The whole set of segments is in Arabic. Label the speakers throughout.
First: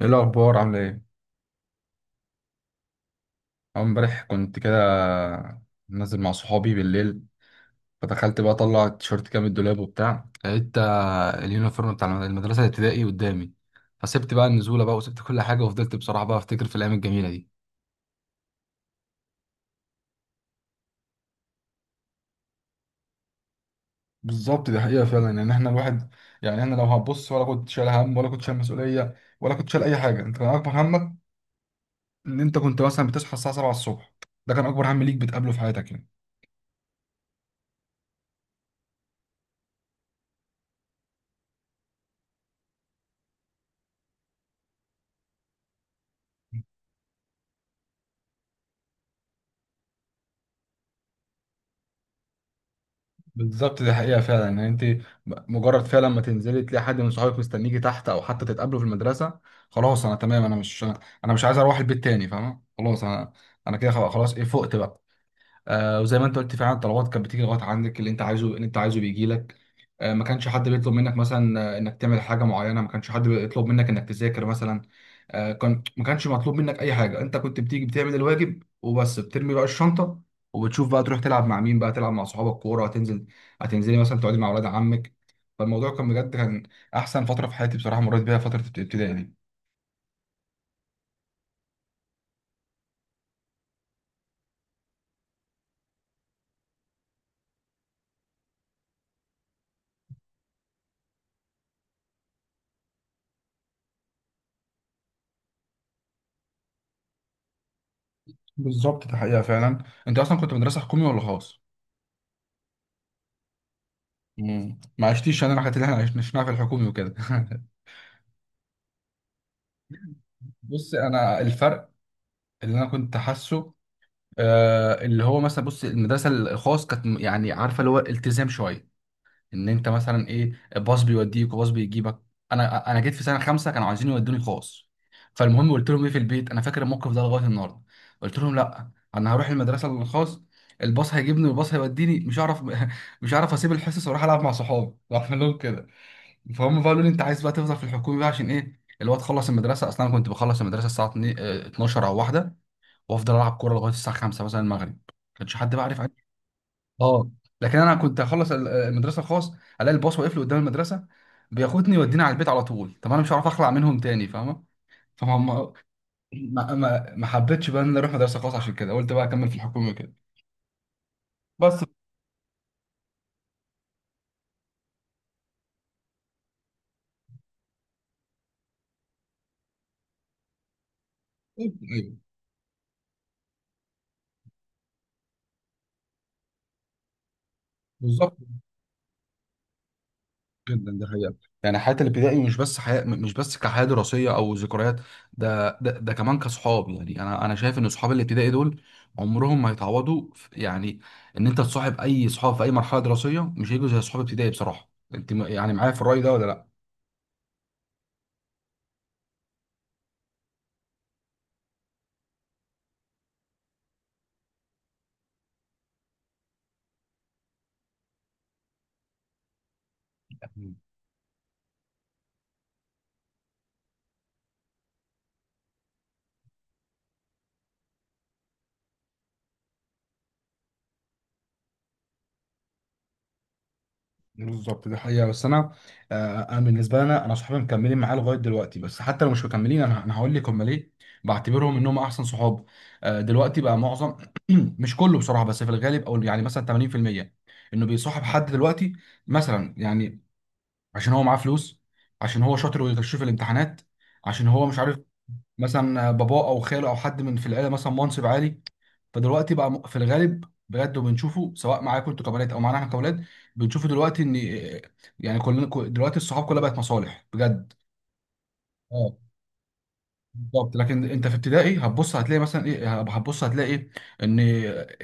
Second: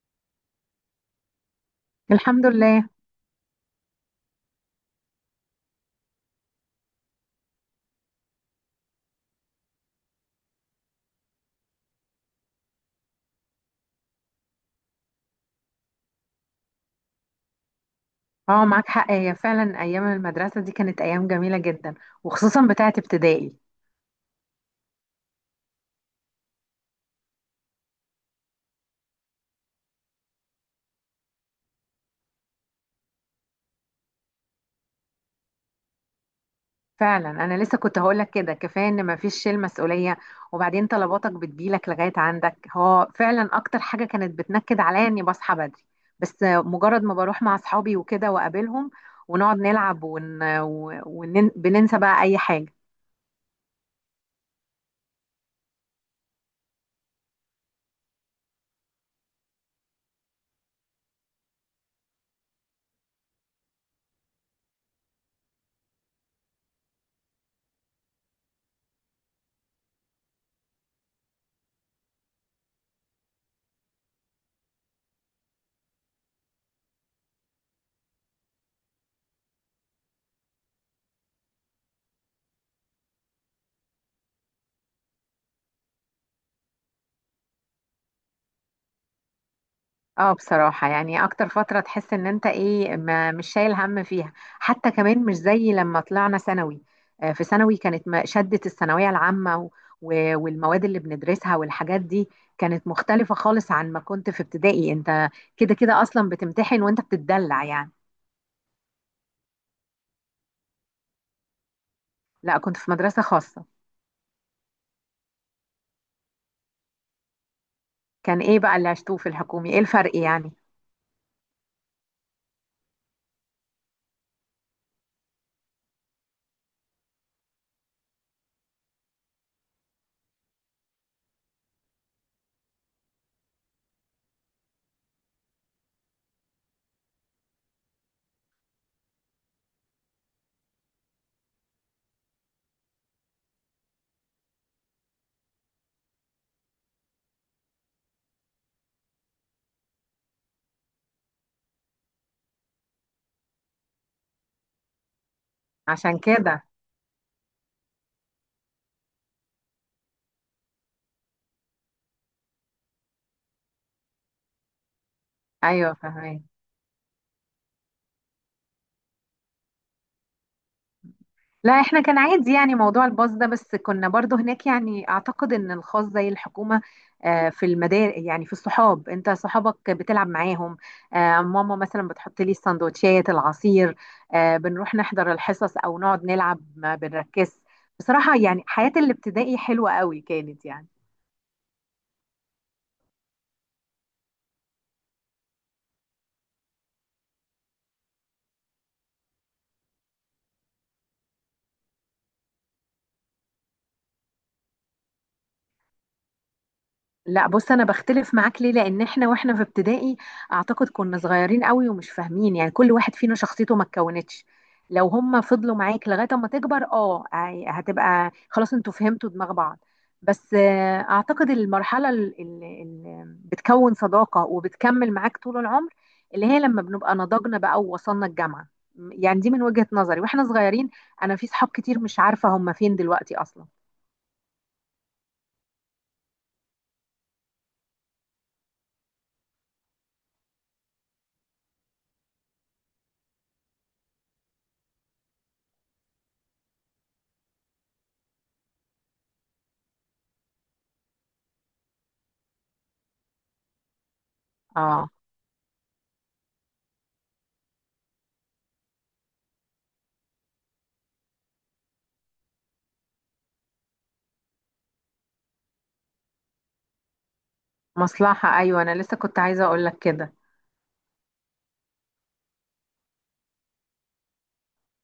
Speaker 1: ايه الاخبار؟ عامله ايه؟
Speaker 2: الحمد لله.
Speaker 1: أول امبارح كنت كده نازل مع صحابي بالليل، فدخلت بقى اطلع التيشيرت كده من الدولاب وبتاع، لقيت اليونيفورم بتاع المدرسه الابتدائي قدامي. فسبت بقى النزوله بقى وسبت كل حاجه، وفضلت بصراحه بقى افتكر في الايام الجميله دي.
Speaker 2: اه، معاك حق، هي فعلا ايام المدرسه دي كانت ايام جميله جدا، وخصوصا بتاعه ابتدائي.
Speaker 1: بالظبط، دي حقيقة فعلا. يعني احنا الواحد، يعني احنا لو هتبص، ولا كنت شايل هم، ولا كنت شايل مسؤولية، ولا كنت شايل أي حاجة. أنت كان أكبر همك إن أنت كنت مثلا بتصحى الساعة 7 الصبح. ده كان أكبر هم ليك بتقابله في حياتك يعني.
Speaker 2: فعلا انا لسه كنت هقولك كده، كفايه ان مفيش شيل مسؤوليه، وبعدين طلباتك بتجيلك لغايه عندك، هو فعلا اكتر حاجه كانت بتنكد عليا اني بصحى بدري، بس مجرد ما بروح مع اصحابي وكده واقابلهم ونقعد نلعب بننسى بقى اي حاجه.
Speaker 1: بالظبط، دي حقيقة فعلا. يعني انت مجرد فعلا ما تنزلي تلاقي حد من صحابك مستنيكي تحت، او حتى تتقابلوا في المدرسة، خلاص انا تمام. انا مش عايز اروح البيت تاني، فاهمة؟ خلاص انا، انا كده خلاص. ايه فقت بقى. آه، وزي ما انت قلت، فعلا الطلبات كانت بتيجي لغايه عندك، اللي انت عايزه اللي انت عايزه بيجي لك. آه، ما كانش حد بيطلب منك مثلا انك تعمل حاجه معينه، ما كانش حد بيطلب منك انك تذاكر مثلا. آه، ما كانش مطلوب منك اي حاجه، انت كنت بتيجي بتعمل الواجب وبس، بترمي بقى الشنطه وبتشوف بقى تروح تلعب مع مين، بقى تلعب مع صحابك كوره. هتنزل، هتنزلي مثلا تقعدي مع اولاد عمك. فالموضوع كان بجد كان احسن فتره في حياتي بصراحه مريت بيها، فتره الابتدائي دي.
Speaker 2: اه بصراحة، يعني اكتر فترة تحس ان انت ايه، ما مش شايل هم فيها، حتى كمان مش زي لما طلعنا ثانوي. في ثانوي كانت شدة الثانوية العامة و والمواد اللي بندرسها والحاجات دي كانت مختلفة خالص عن ما كنت في ابتدائي. انت كده كده اصلا بتمتحن وانت بتتدلع يعني.
Speaker 1: بالظبط، ده حقيقه فعلا. انت اصلا كنت مدرسه حكومي ولا خاص؟
Speaker 2: لا، كنت في مدرسة خاصة.
Speaker 1: ما عشتيش انا الحاجات اللي احنا عشناها في الحكومي وكده
Speaker 2: كان ايه بقى اللي عشتوه في الحكومي؟ ايه الفرق يعني؟
Speaker 1: بص، انا الفرق اللي انا كنت حاسه، آه، اللي هو مثلا، بص المدرسه الخاص كانت يعني عارفه اللي هو التزام شويه. ان انت مثلا ايه، باص بيوديك وباص بيجيبك. انا جيت في سنه خمسه كانوا عايزين يودوني خاص. فالمهم قلت لهم ايه في البيت، انا فاكر الموقف ده لغايه النهارده، قلت لهم لا انا هروح المدرسه الخاص، الباص هيجيبني والباص هيوديني، مش هعرف مش هعرف اسيب الحصص واروح العب مع صحابي رحت لهم كده، فهم بقى قالوا لي انت عايز بقى تفضل في الحكومي بقى عشان ايه؟ اللي هو تخلص المدرسه، اصلا أنا كنت بخلص المدرسه الساعه 2 12 او واحده، وافضل العب كوره لغايه الساعه 5 مثلا المغرب، ما كانش حد بقى عارف.
Speaker 2: عشان كده.
Speaker 1: اه. لكن انا كنت اخلص المدرسه الخاص الاقي الباص واقف لي قدام المدرسه بياخدني يوديني على البيت على طول. طب انا مش هعرف اخلع منهم تاني، فاهمه؟ فهم.
Speaker 2: ايوه، فهمت.
Speaker 1: ما حبيتش بقى ان أنا اروح مدرسه خاص، عشان كده قلت بقى اكمل في الحكومه كده
Speaker 2: لا،
Speaker 1: بس.
Speaker 2: احنا كان عادي يعني موضوع الباص ده، بس كنا برضو هناك. يعني اعتقد ان الخاص زي الحكومة. في المدارس، يعني في الصحاب، انت صحابك بتلعب معاهم، ماما مثلا
Speaker 1: ايوه.
Speaker 2: بتحط لي السندوتشات العصير، بنروح نحضر الحصص او نقعد نلعب ما بنركز.
Speaker 1: بالظبط.
Speaker 2: بصراحة يعني حياة الابتدائي حلوة قوي كانت يعني.
Speaker 1: جدا، ده حقيقة. يعني حياة الابتدائي مش بس حياة، مش بس كحياة دراسية أو ذكريات، ده كمان كصحاب. يعني أنا، أنا شايف إن صحاب الابتدائي دول عمرهم ما يتعوضوا يعني إن أنت تصاحب أي صحاب في أي مرحلة دراسية مش هيجوا زي صحاب ابتدائي بصراحة. أنت يعني معايا في الرأي ده ولا
Speaker 2: لا بص، انا بختلف معاك. ليه؟ لان احنا واحنا في ابتدائي اعتقد كنا صغيرين قوي ومش فاهمين، يعني كل واحد فينا شخصيته ما اتكونتش. لو هم فضلوا معاك لغايه اما تكبر، اه هتبقى خلاص انتوا فهمتوا دماغ بعض.
Speaker 1: لأ؟
Speaker 2: بس اعتقد المرحله اللي بتكون صداقه وبتكمل معاك طول العمر اللي هي لما بنبقى نضجنا بقى ووصلنا الجامعه. يعني دي من وجهه نظري، واحنا صغيرين انا في صحاب كتير مش عارفه هم فين دلوقتي اصلا.
Speaker 1: بالظبط، دي حقيقة. بس أنا، آه، أنا بالنسبة لي أنا صحابي مكملين معايا لغاية دلوقتي، بس حتى لو مش مكملين أنا هقول لك هم ليه بعتبرهم إنهم أحسن صحاب. آه، دلوقتي بقى معظم مش كله بصراحة، بس في الغالب أو يعني مثلا 80% إنه بيصاحب حد دلوقتي مثلا. يعني عشان هو معاه فلوس، عشان هو شاطر ويغش في الامتحانات، عشان هو مش عارف،
Speaker 2: اه.
Speaker 1: مثلا باباه أو خاله أو حد من في العيلة مثلا منصب عالي. فدلوقتي بقى في الغالب بجد، وبنشوفه سواء معاكم انتوا كبنات او معانا احنا كاولاد، بنشوفه دلوقتي ان، يعني كلنا، دلوقتي الصحاب كلها بقت مصالح بجد.
Speaker 2: مصلحه، ايوه انا
Speaker 1: اه.
Speaker 2: لسه كنت عايزه اقول لك كده.
Speaker 1: بالظبط. لكن انت في ابتدائي هتبص هتلاقي مثلا ايه، هتبص هتلاقي ايه، ان،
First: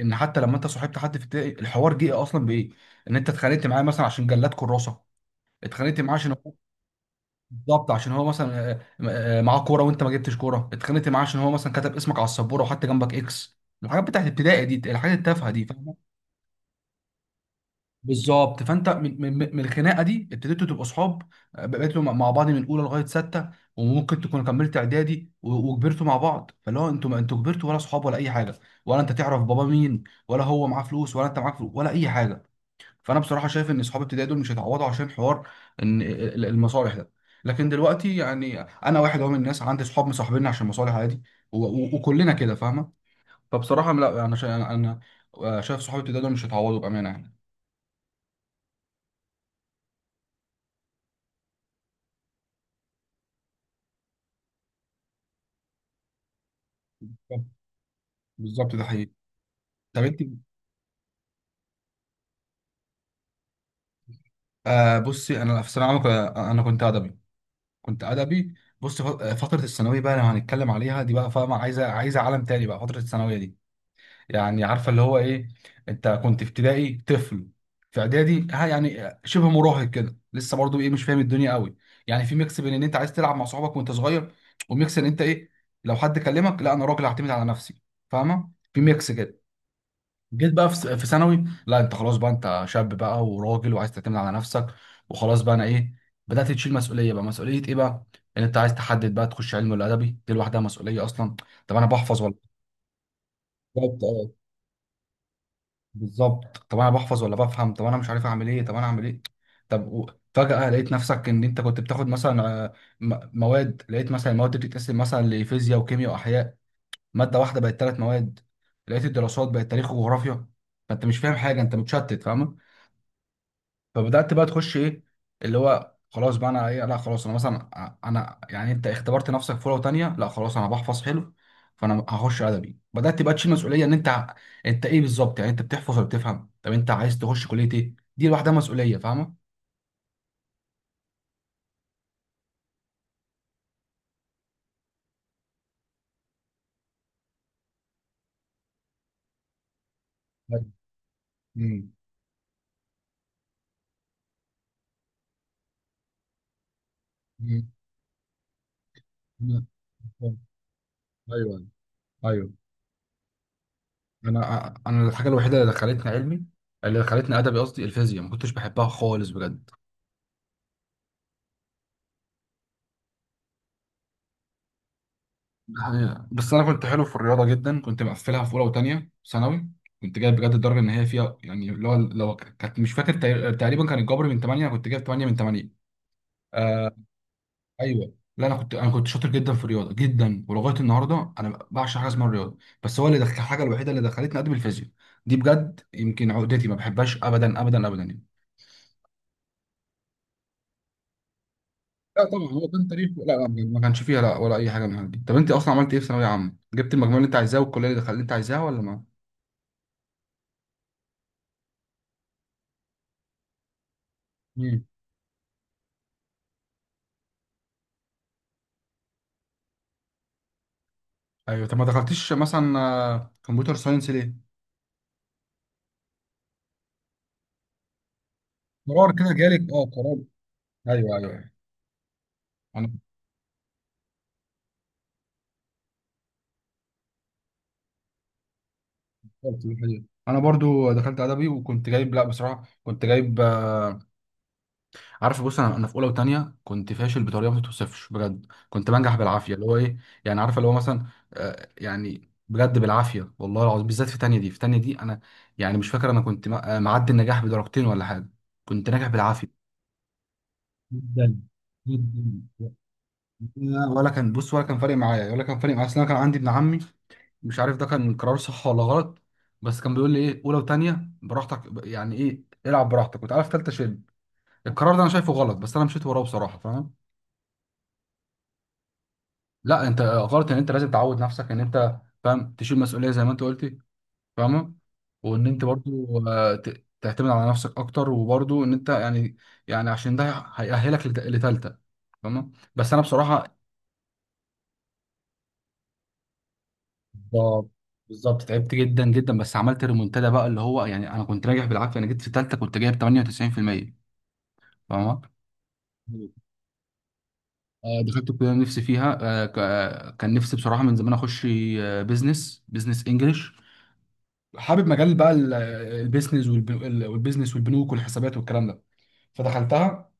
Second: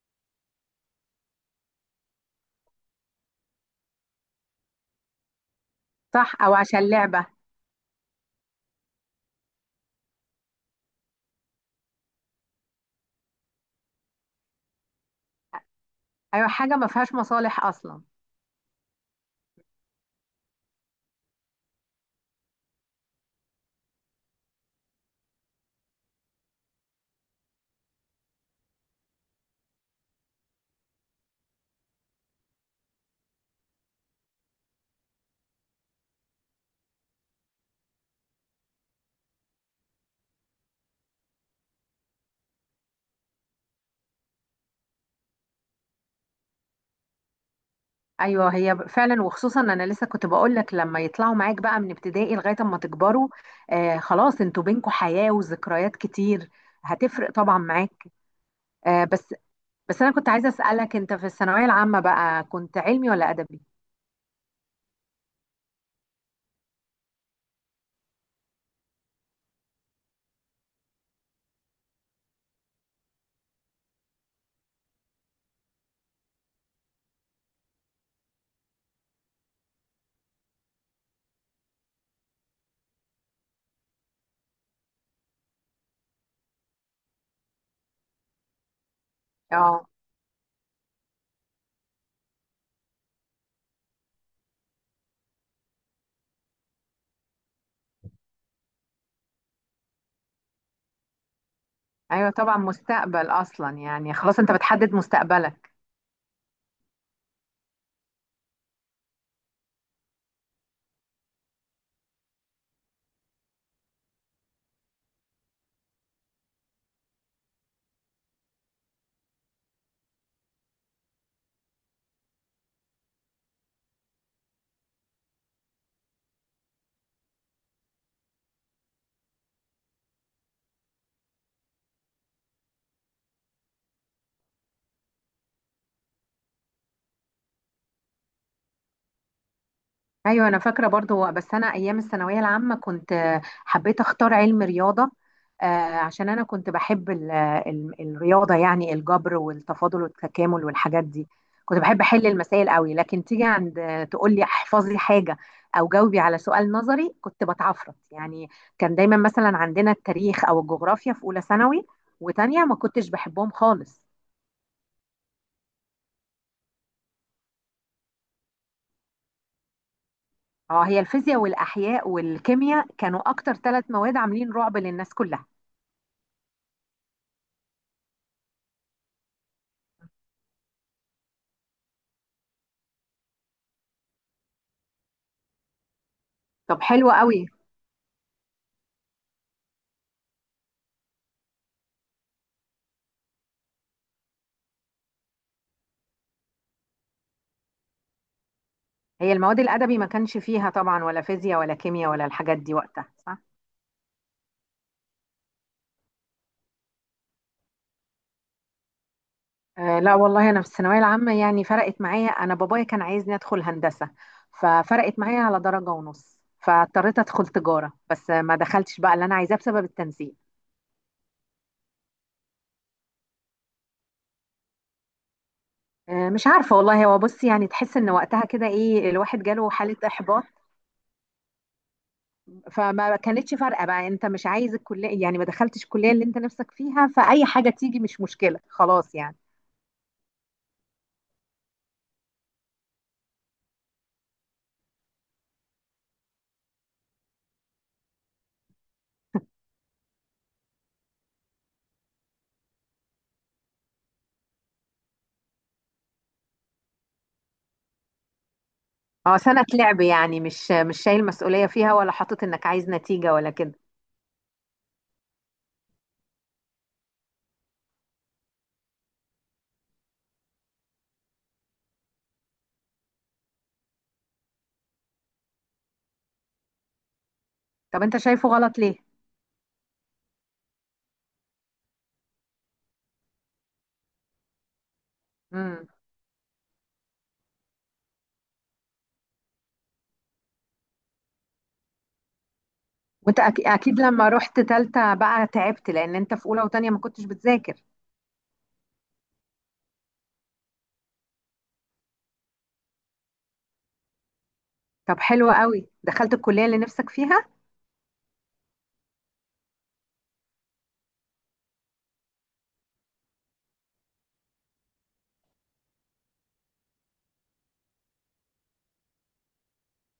Speaker 1: ان حتى لما انت صاحبت حد في ابتدائي، الحوار جه اصلا بايه؟ ان انت اتخانقت معاه مثلا عشان جلاد كراسه، اتخانقت معاه عشان
Speaker 2: صح،
Speaker 1: هو،
Speaker 2: او عشان لعبه.
Speaker 1: بالظبط، عشان هو مثلا معاه كوره وانت ما جبتش كوره، اتخانقت معاه عشان هو مثلا كتب اسمك على السبوره وحط جنبك اكس. الحاجات بتاعت ابتدائي دي، الحاجات التافهه دي.
Speaker 2: ايوه حاجه ما فيهاش مصالح اصلا.
Speaker 1: بالظبط. فانت من الخناقه دي ابتديتوا تبقوا اصحاب، بقيتوا مع بعض من اولى لغايه سته، وممكن تكونوا كملت اعدادي وكبرتوا مع بعض. فاللي هو انتوا، ما انتوا كبرتوا ولا اصحاب ولا اي حاجه، ولا انت تعرف بابا مين ولا هو معاه فلوس ولا انت معاك فلوس ولا اي حاجه. فانا بصراحه شايف ان اصحاب ابتدائي دول مش هيتعوضوا عشان حوار ان المصالح ده. لكن دلوقتي، يعني انا واحد اهو من الناس عندي اصحاب مصاحبيني عشان مصالح، عادي، و- و- وكلنا كده فاهمه. فبصراحه لا انا أنا شايف صحابي ابتدائي دول مش هيتعوضوا بامانه يعني.
Speaker 2: ايوه هي فعلا، وخصوصا انا لسه كنت بقول لك لما يطلعوا معاك بقى من ابتدائي لغايه اما تكبروا، آه خلاص انتوا بينكوا حياه وذكريات كتير، هتفرق طبعا معاك.
Speaker 1: بالظبط، ده
Speaker 2: آه
Speaker 1: حقيقي.
Speaker 2: بس، بس
Speaker 1: طب
Speaker 2: انا
Speaker 1: انت،
Speaker 2: كنت عايزه اسالك، انت في الثانويه العامه بقى كنت علمي ولا ادبي؟
Speaker 1: آه، بصي انا في ثانويه عامه انا كنت ادبي، كنت ادبي. بص، فتره الثانويه بقى لو هنتكلم عليها دي بقى، فاهمه؟ عايزه، عايزه عالم تاني بقى فتره الثانويه دي. يعني عارفه اللي هو ايه، انت كنت في ابتدائي طفل، في اعدادي ها يعني شبه مراهق كده، لسه برضو ايه، مش فاهم الدنيا قوي. يعني في ميكس بين ان انت عايز تلعب مع صحابك وانت صغير، وميكس ان انت ايه، لو حد كلمك لا انا راجل هعتمد على نفسي، فاهمه؟ في ميكس كده.
Speaker 2: اه.
Speaker 1: جيت بقى في في ثانوي، لا انت خلاص بقى، انت شاب بقى وراجل وعايز تعتمد على نفسك، وخلاص بقى انا ايه، بدأت تشيل مسؤوليه بقى. مسؤوليه ايه بقى؟ ان انت عايز تحدد بقى تخش علم ولا ادبي، دي لوحدها مسؤوليه اصلا، طب انا بحفظ
Speaker 2: ايوه
Speaker 1: ولا،
Speaker 2: طبعا، مستقبل اصلا
Speaker 1: بالظبط،
Speaker 2: يعني،
Speaker 1: اه،
Speaker 2: خلاص انت بتحدد مستقبلك.
Speaker 1: بالظبط. طب انا بحفظ ولا بفهم؟ طب انا مش عارف اعمل ايه، طب انا اعمل ايه؟ طب فجأة لقيت نفسك ان انت كنت بتاخد مثلا، مواد، لقيت مثلا المواد دي بتتقسم مثلا لفيزياء وكيمياء واحياء، ماده واحده بقت ثلاث مواد. لقيت الدراسات بقت تاريخ وجغرافيا، فانت مش فاهم حاجه، انت متشتت، فاهم؟ فبدات بقى تخش ايه، اللي هو خلاص بقى انا ايه، لا خلاص انا مثلا انا يعني انت اختبرت نفسك في لغه تانيه، لا خلاص انا بحفظ حلو فانا هخش ادبي. بدات بقى تشيل مسؤوليه ان انت انت ايه بالظبط، يعني انت بتحفظ ولا بتفهم؟ طب انت عايز تخش كليه ايه؟ دي لوحدها مسؤوليه، فاهمه؟
Speaker 2: ايوه انا فاكره برضو، بس انا ايام الثانويه العامه كنت، حبيت اختار علم رياضه، آه، عشان انا كنت بحب ال الرياضه يعني، الجبر والتفاضل
Speaker 1: ايوه.
Speaker 2: والتكامل والحاجات دي. كنت
Speaker 1: مم.
Speaker 2: بحب احل المسائل قوي، لكن تيجي عند، تقول لي احفظي حاجه او جاوبي على سؤال نظري، كنت
Speaker 1: مم.
Speaker 2: بتعفرت يعني. كان دايما مثلا
Speaker 1: مم.
Speaker 2: عندنا التاريخ او الجغرافيا في اولى
Speaker 1: ايوه،
Speaker 2: ثانوي
Speaker 1: ايوه.
Speaker 2: وتانية ما كنتش بحبهم خالص.
Speaker 1: انا، انا الحاجه الوحيده اللي دخلتني علمي، اللي دخلتني ادبي قصدي، الفيزياء، ما كنتش بحبها خالص بجد.
Speaker 2: اه، هي الفيزياء والاحياء والكيمياء كانوا اكتر 3 مواد عاملين رعب للناس كلها.
Speaker 1: ده حقيقة. بس انا كنت حلو في الرياضه جدا، كنت مقفلها في اولى وثانيه ثانوي. كنت جايب بجد الدرجه ان هي فيها، يعني اللي هو لو كانت، مش فاكر تقريبا كان الجبر من 8 كنت جايب 8 من 8.
Speaker 2: طب
Speaker 1: آه.
Speaker 2: حلو قوي.
Speaker 1: ايوه، لا انا كنت شاطر جدا في الرياضه جدا، ولغايه النهارده انا بعشق حاجه اسمها الرياضه. بس هو اللي دخل، الحاجه الوحيده اللي دخلتني ادب الفيزياء دي بجد، يمكن عقدتي، ما بحبهاش ابدا ابدا ابدا يعني.
Speaker 2: هي المواد الأدبي ما كانش فيها طبعا ولا فيزياء ولا كيمياء
Speaker 1: لا
Speaker 2: ولا
Speaker 1: طبعا،
Speaker 2: الحاجات
Speaker 1: هو
Speaker 2: دي
Speaker 1: كان
Speaker 2: وقتها،
Speaker 1: تاريخ، لا
Speaker 2: صح؟
Speaker 1: لا ما كانش فيها لا ولا اي حاجه من الحاجات دي. طب انت اصلا عملت ايه في ثانويه عامه؟ جبت المجموع اللي انت عايزاه والكليه اللي دخلت اللي انت عايزاها ولا
Speaker 2: آه لا والله، أنا في الثانوية العامة يعني فرقت معايا، أنا بابايا كان عايزني أدخل هندسة،
Speaker 1: ما،
Speaker 2: ففرقت معايا على درجة ونص، فاضطريت أدخل تجارة، بس ما دخلتش بقى اللي أنا عايزاه بسبب التنسيق.
Speaker 1: ايوه. طب ما دخلتيش مثلا كمبيوتر ساينس ليه؟
Speaker 2: آه مش عارفة والله، هو بص يعني تحس إن وقتها كده إيه،
Speaker 1: قرار كده
Speaker 2: الواحد
Speaker 1: جالك،
Speaker 2: جاله
Speaker 1: اه
Speaker 2: حالة
Speaker 1: قرار.
Speaker 2: إحباط،
Speaker 1: ايوه، ايوه، أيوة. انا
Speaker 2: فما كانتش فارقة بقى، أنت مش عايز الكلية يعني، ما دخلتش الكلية اللي أنت نفسك فيها، فأي حاجة تيجي مش مشكلة خلاص يعني.
Speaker 1: فكرت في الحاجة دي. انا برضو دخلت ادبي وكنت جايب، لا بصراحه كنت جايب، آه، عارف بص انا في اولى وثانيه كنت فاشل بطريقه ما تتوصفش بجد، كنت بنجح بالعافيه، اللي هو ايه، يعني عارف اللي هو مثلا، آه، يعني بجد بالعافيه والله العظيم، بالذات في ثانيه دي، في ثانيه دي انا يعني مش فاكر انا كنت معدي النجاح بدرجتين ولا حاجه، كنت ناجح
Speaker 2: اه سنة
Speaker 1: بالعافيه.
Speaker 2: لعب يعني، مش مش شايل
Speaker 1: جدا،
Speaker 2: مسؤولية فيها ولا حاطط انك
Speaker 1: جدا.
Speaker 2: عايز نتيجة ولا كده.
Speaker 1: لا، ولا كان بص ولا كان فارق معايا، ولا كان فارق معايا، اصل انا كان عندي ابن عمي، مش عارف ده كان قرار صح ولا غلط، بس كان بيقول لي ايه، اولى وثانيه براحتك، يعني ايه، العب براحتك وتعالى في ثالثه شيل. القرار ده انا شايفه غلط، بس انا مشيت وراه بصراحه، فاهم؟
Speaker 2: طب انت شايفه غلط ليه؟
Speaker 1: لا انت غلط، ان انت لازم تعود نفسك ان انت، فاهم، تشيل مسؤوليه زي ما انت قلتي، فاهمه؟ وان انت
Speaker 2: امم.
Speaker 1: برضو تعتمد على نفسك اكتر، وبرضو ان انت يعني، يعني عشان ده هيأهلك لثالثه، فاهمه؟ بس انا
Speaker 2: وانت
Speaker 1: بصراحه،
Speaker 2: اكيد لما رحت تالتة بقى تعبت، لان انت في اولى وتانية ما كنتش
Speaker 1: بالظبط،
Speaker 2: بتذاكر.
Speaker 1: بالظبط تعبت جدا جدا، بس عملت ريمونتادا بقى، اللي هو يعني انا كنت راجع بالعافيه، انا جيت في ثالثه كنت جايب 98%،
Speaker 2: طب
Speaker 1: فاهمه؟
Speaker 2: حلو قوي، دخلت الكلية اللي نفسك فيها.
Speaker 1: آه، دخلت الكليه اللي نفسي فيها. آه، كان نفسي بصراحه من زمان اخش، آه، بيزنس، بيزنس انجلش. حابب مجال بقى البيزنس والبيزنس والبنوك والحسابات والكلام ده، فدخلتها،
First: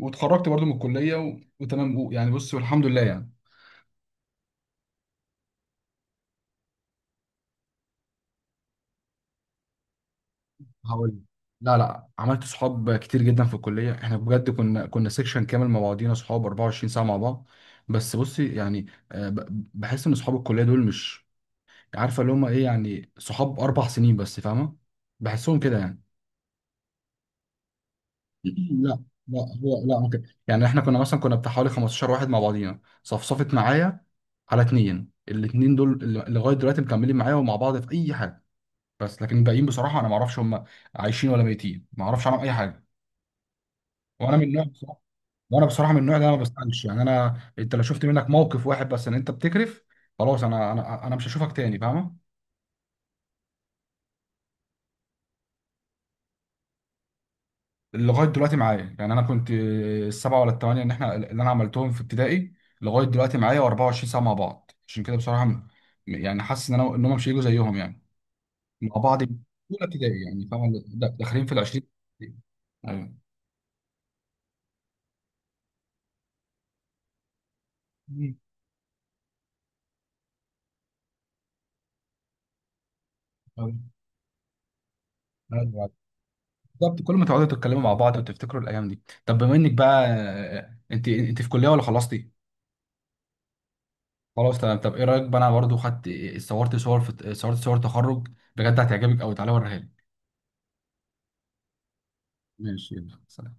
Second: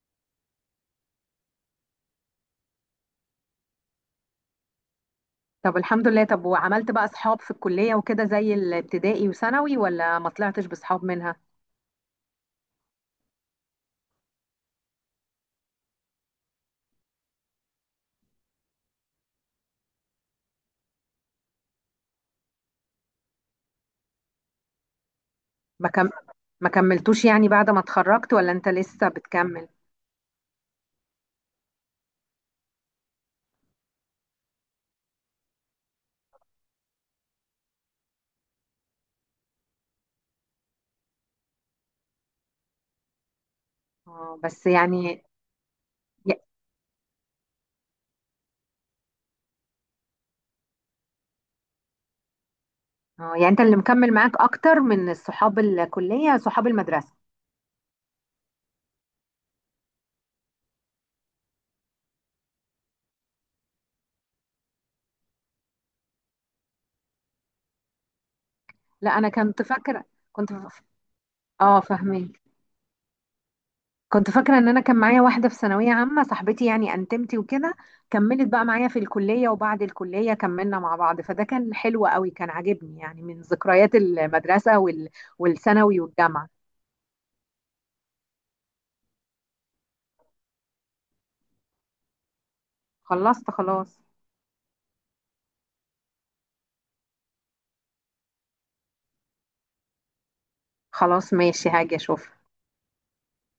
Speaker 1: واتخرجت برضو من الكليه وتمام يعني، بص والحمد لله يعني.
Speaker 2: طب الحمد لله. طب وعملت بقى اصحاب في الكلية وكده زي الابتدائي وثانوي ولا ما طلعتش باصحاب
Speaker 1: هقول،
Speaker 2: منها؟
Speaker 1: لا لا، عملت صحاب كتير جدا في الكليه، احنا بجد كنا سيكشن كامل مع بعضينا صحاب 24 ساعه مع بعض، بس بصي يعني، بحس ان صحاب الكليه دول مش، عارفه اللي هم ايه، يعني صحاب اربع سنين بس، فاهمه؟ بحسهم كده
Speaker 2: ما
Speaker 1: يعني.
Speaker 2: كم... ما كملتوش يعني بعد ما اتخرجت ولا انت
Speaker 1: لا
Speaker 2: لسه
Speaker 1: لا،
Speaker 2: بتكمل؟
Speaker 1: هو لا ممكن يعني احنا كنا مثلا، كنا بتاع حوالي 15 واحد مع بعضينا، صفصفت معايا على اتنين، الاتنين دول اللي لغايه دلوقتي مكملين معايا ومع بعض في اي حاجه، بس لكن الباقيين بصراحه انا ما اعرفش هم عايشين ولا ميتين، ما اعرفش عنهم اي حاجه. وانا
Speaker 2: اه
Speaker 1: من النوع
Speaker 2: بس
Speaker 1: بصراحه
Speaker 2: يعني.
Speaker 1: وانا بصراحه من النوع ده، انا
Speaker 2: ي-
Speaker 1: ما بسالش يعني، انا انت لو شفت منك موقف واحد بس ان انت بتكرف، خلاص انا مش هشوفك تاني، فاهمه؟
Speaker 2: اه يعني انت اللي مكمل معاك اكتر من صحاب الكلية صحاب المدرسة.
Speaker 1: لغايه دلوقتي معايا يعني، انا كنت السبعه ولا الثمانيه ان احنا اللي انا عملتهم في ابتدائي لغايه دلوقتي معايا و24 ساعه مع بعض، عشان كده بصراحه يعني حاسس ان انا ان هم مش هيجوا زيهم يعني، مع
Speaker 2: لا
Speaker 1: بعض من
Speaker 2: انا كنت
Speaker 1: اولى
Speaker 2: فاكره.
Speaker 1: ابتدائي يعني،
Speaker 2: كنت
Speaker 1: فاهمه؟
Speaker 2: ف...
Speaker 1: داخلين في ال
Speaker 2: اه
Speaker 1: 20.
Speaker 2: فاهمك.
Speaker 1: ايوه.
Speaker 2: كنت فاكره ان انا كان معايا واحده في ثانويه عامه صاحبتي يعني انتمتي وكده،
Speaker 1: مم.
Speaker 2: كملت بقى معايا في الكليه، وبعد الكليه كملنا مع بعض، فده كان حلو قوي، كان عاجبني يعني من ذكريات المدرسه
Speaker 1: أيوة.
Speaker 2: والثانوي والجامعه.
Speaker 1: بالظبط. كل ما تقعدوا تتكلموا مع بعض وتفتكروا الايام دي. طب بما انك بقى، انت انت في كليه ولا خلصتي؟
Speaker 2: خلصت خلاص.
Speaker 1: خلاص تمام. طب ايه رايك بقى، انا برضو خدت، صورت صور في، صورت صور تخرج بجد هتعجبك قوي، تعالى اوريها لك.
Speaker 2: خلاص ماشي، هاجي اشوف.
Speaker 1: ماشي يلا سلام.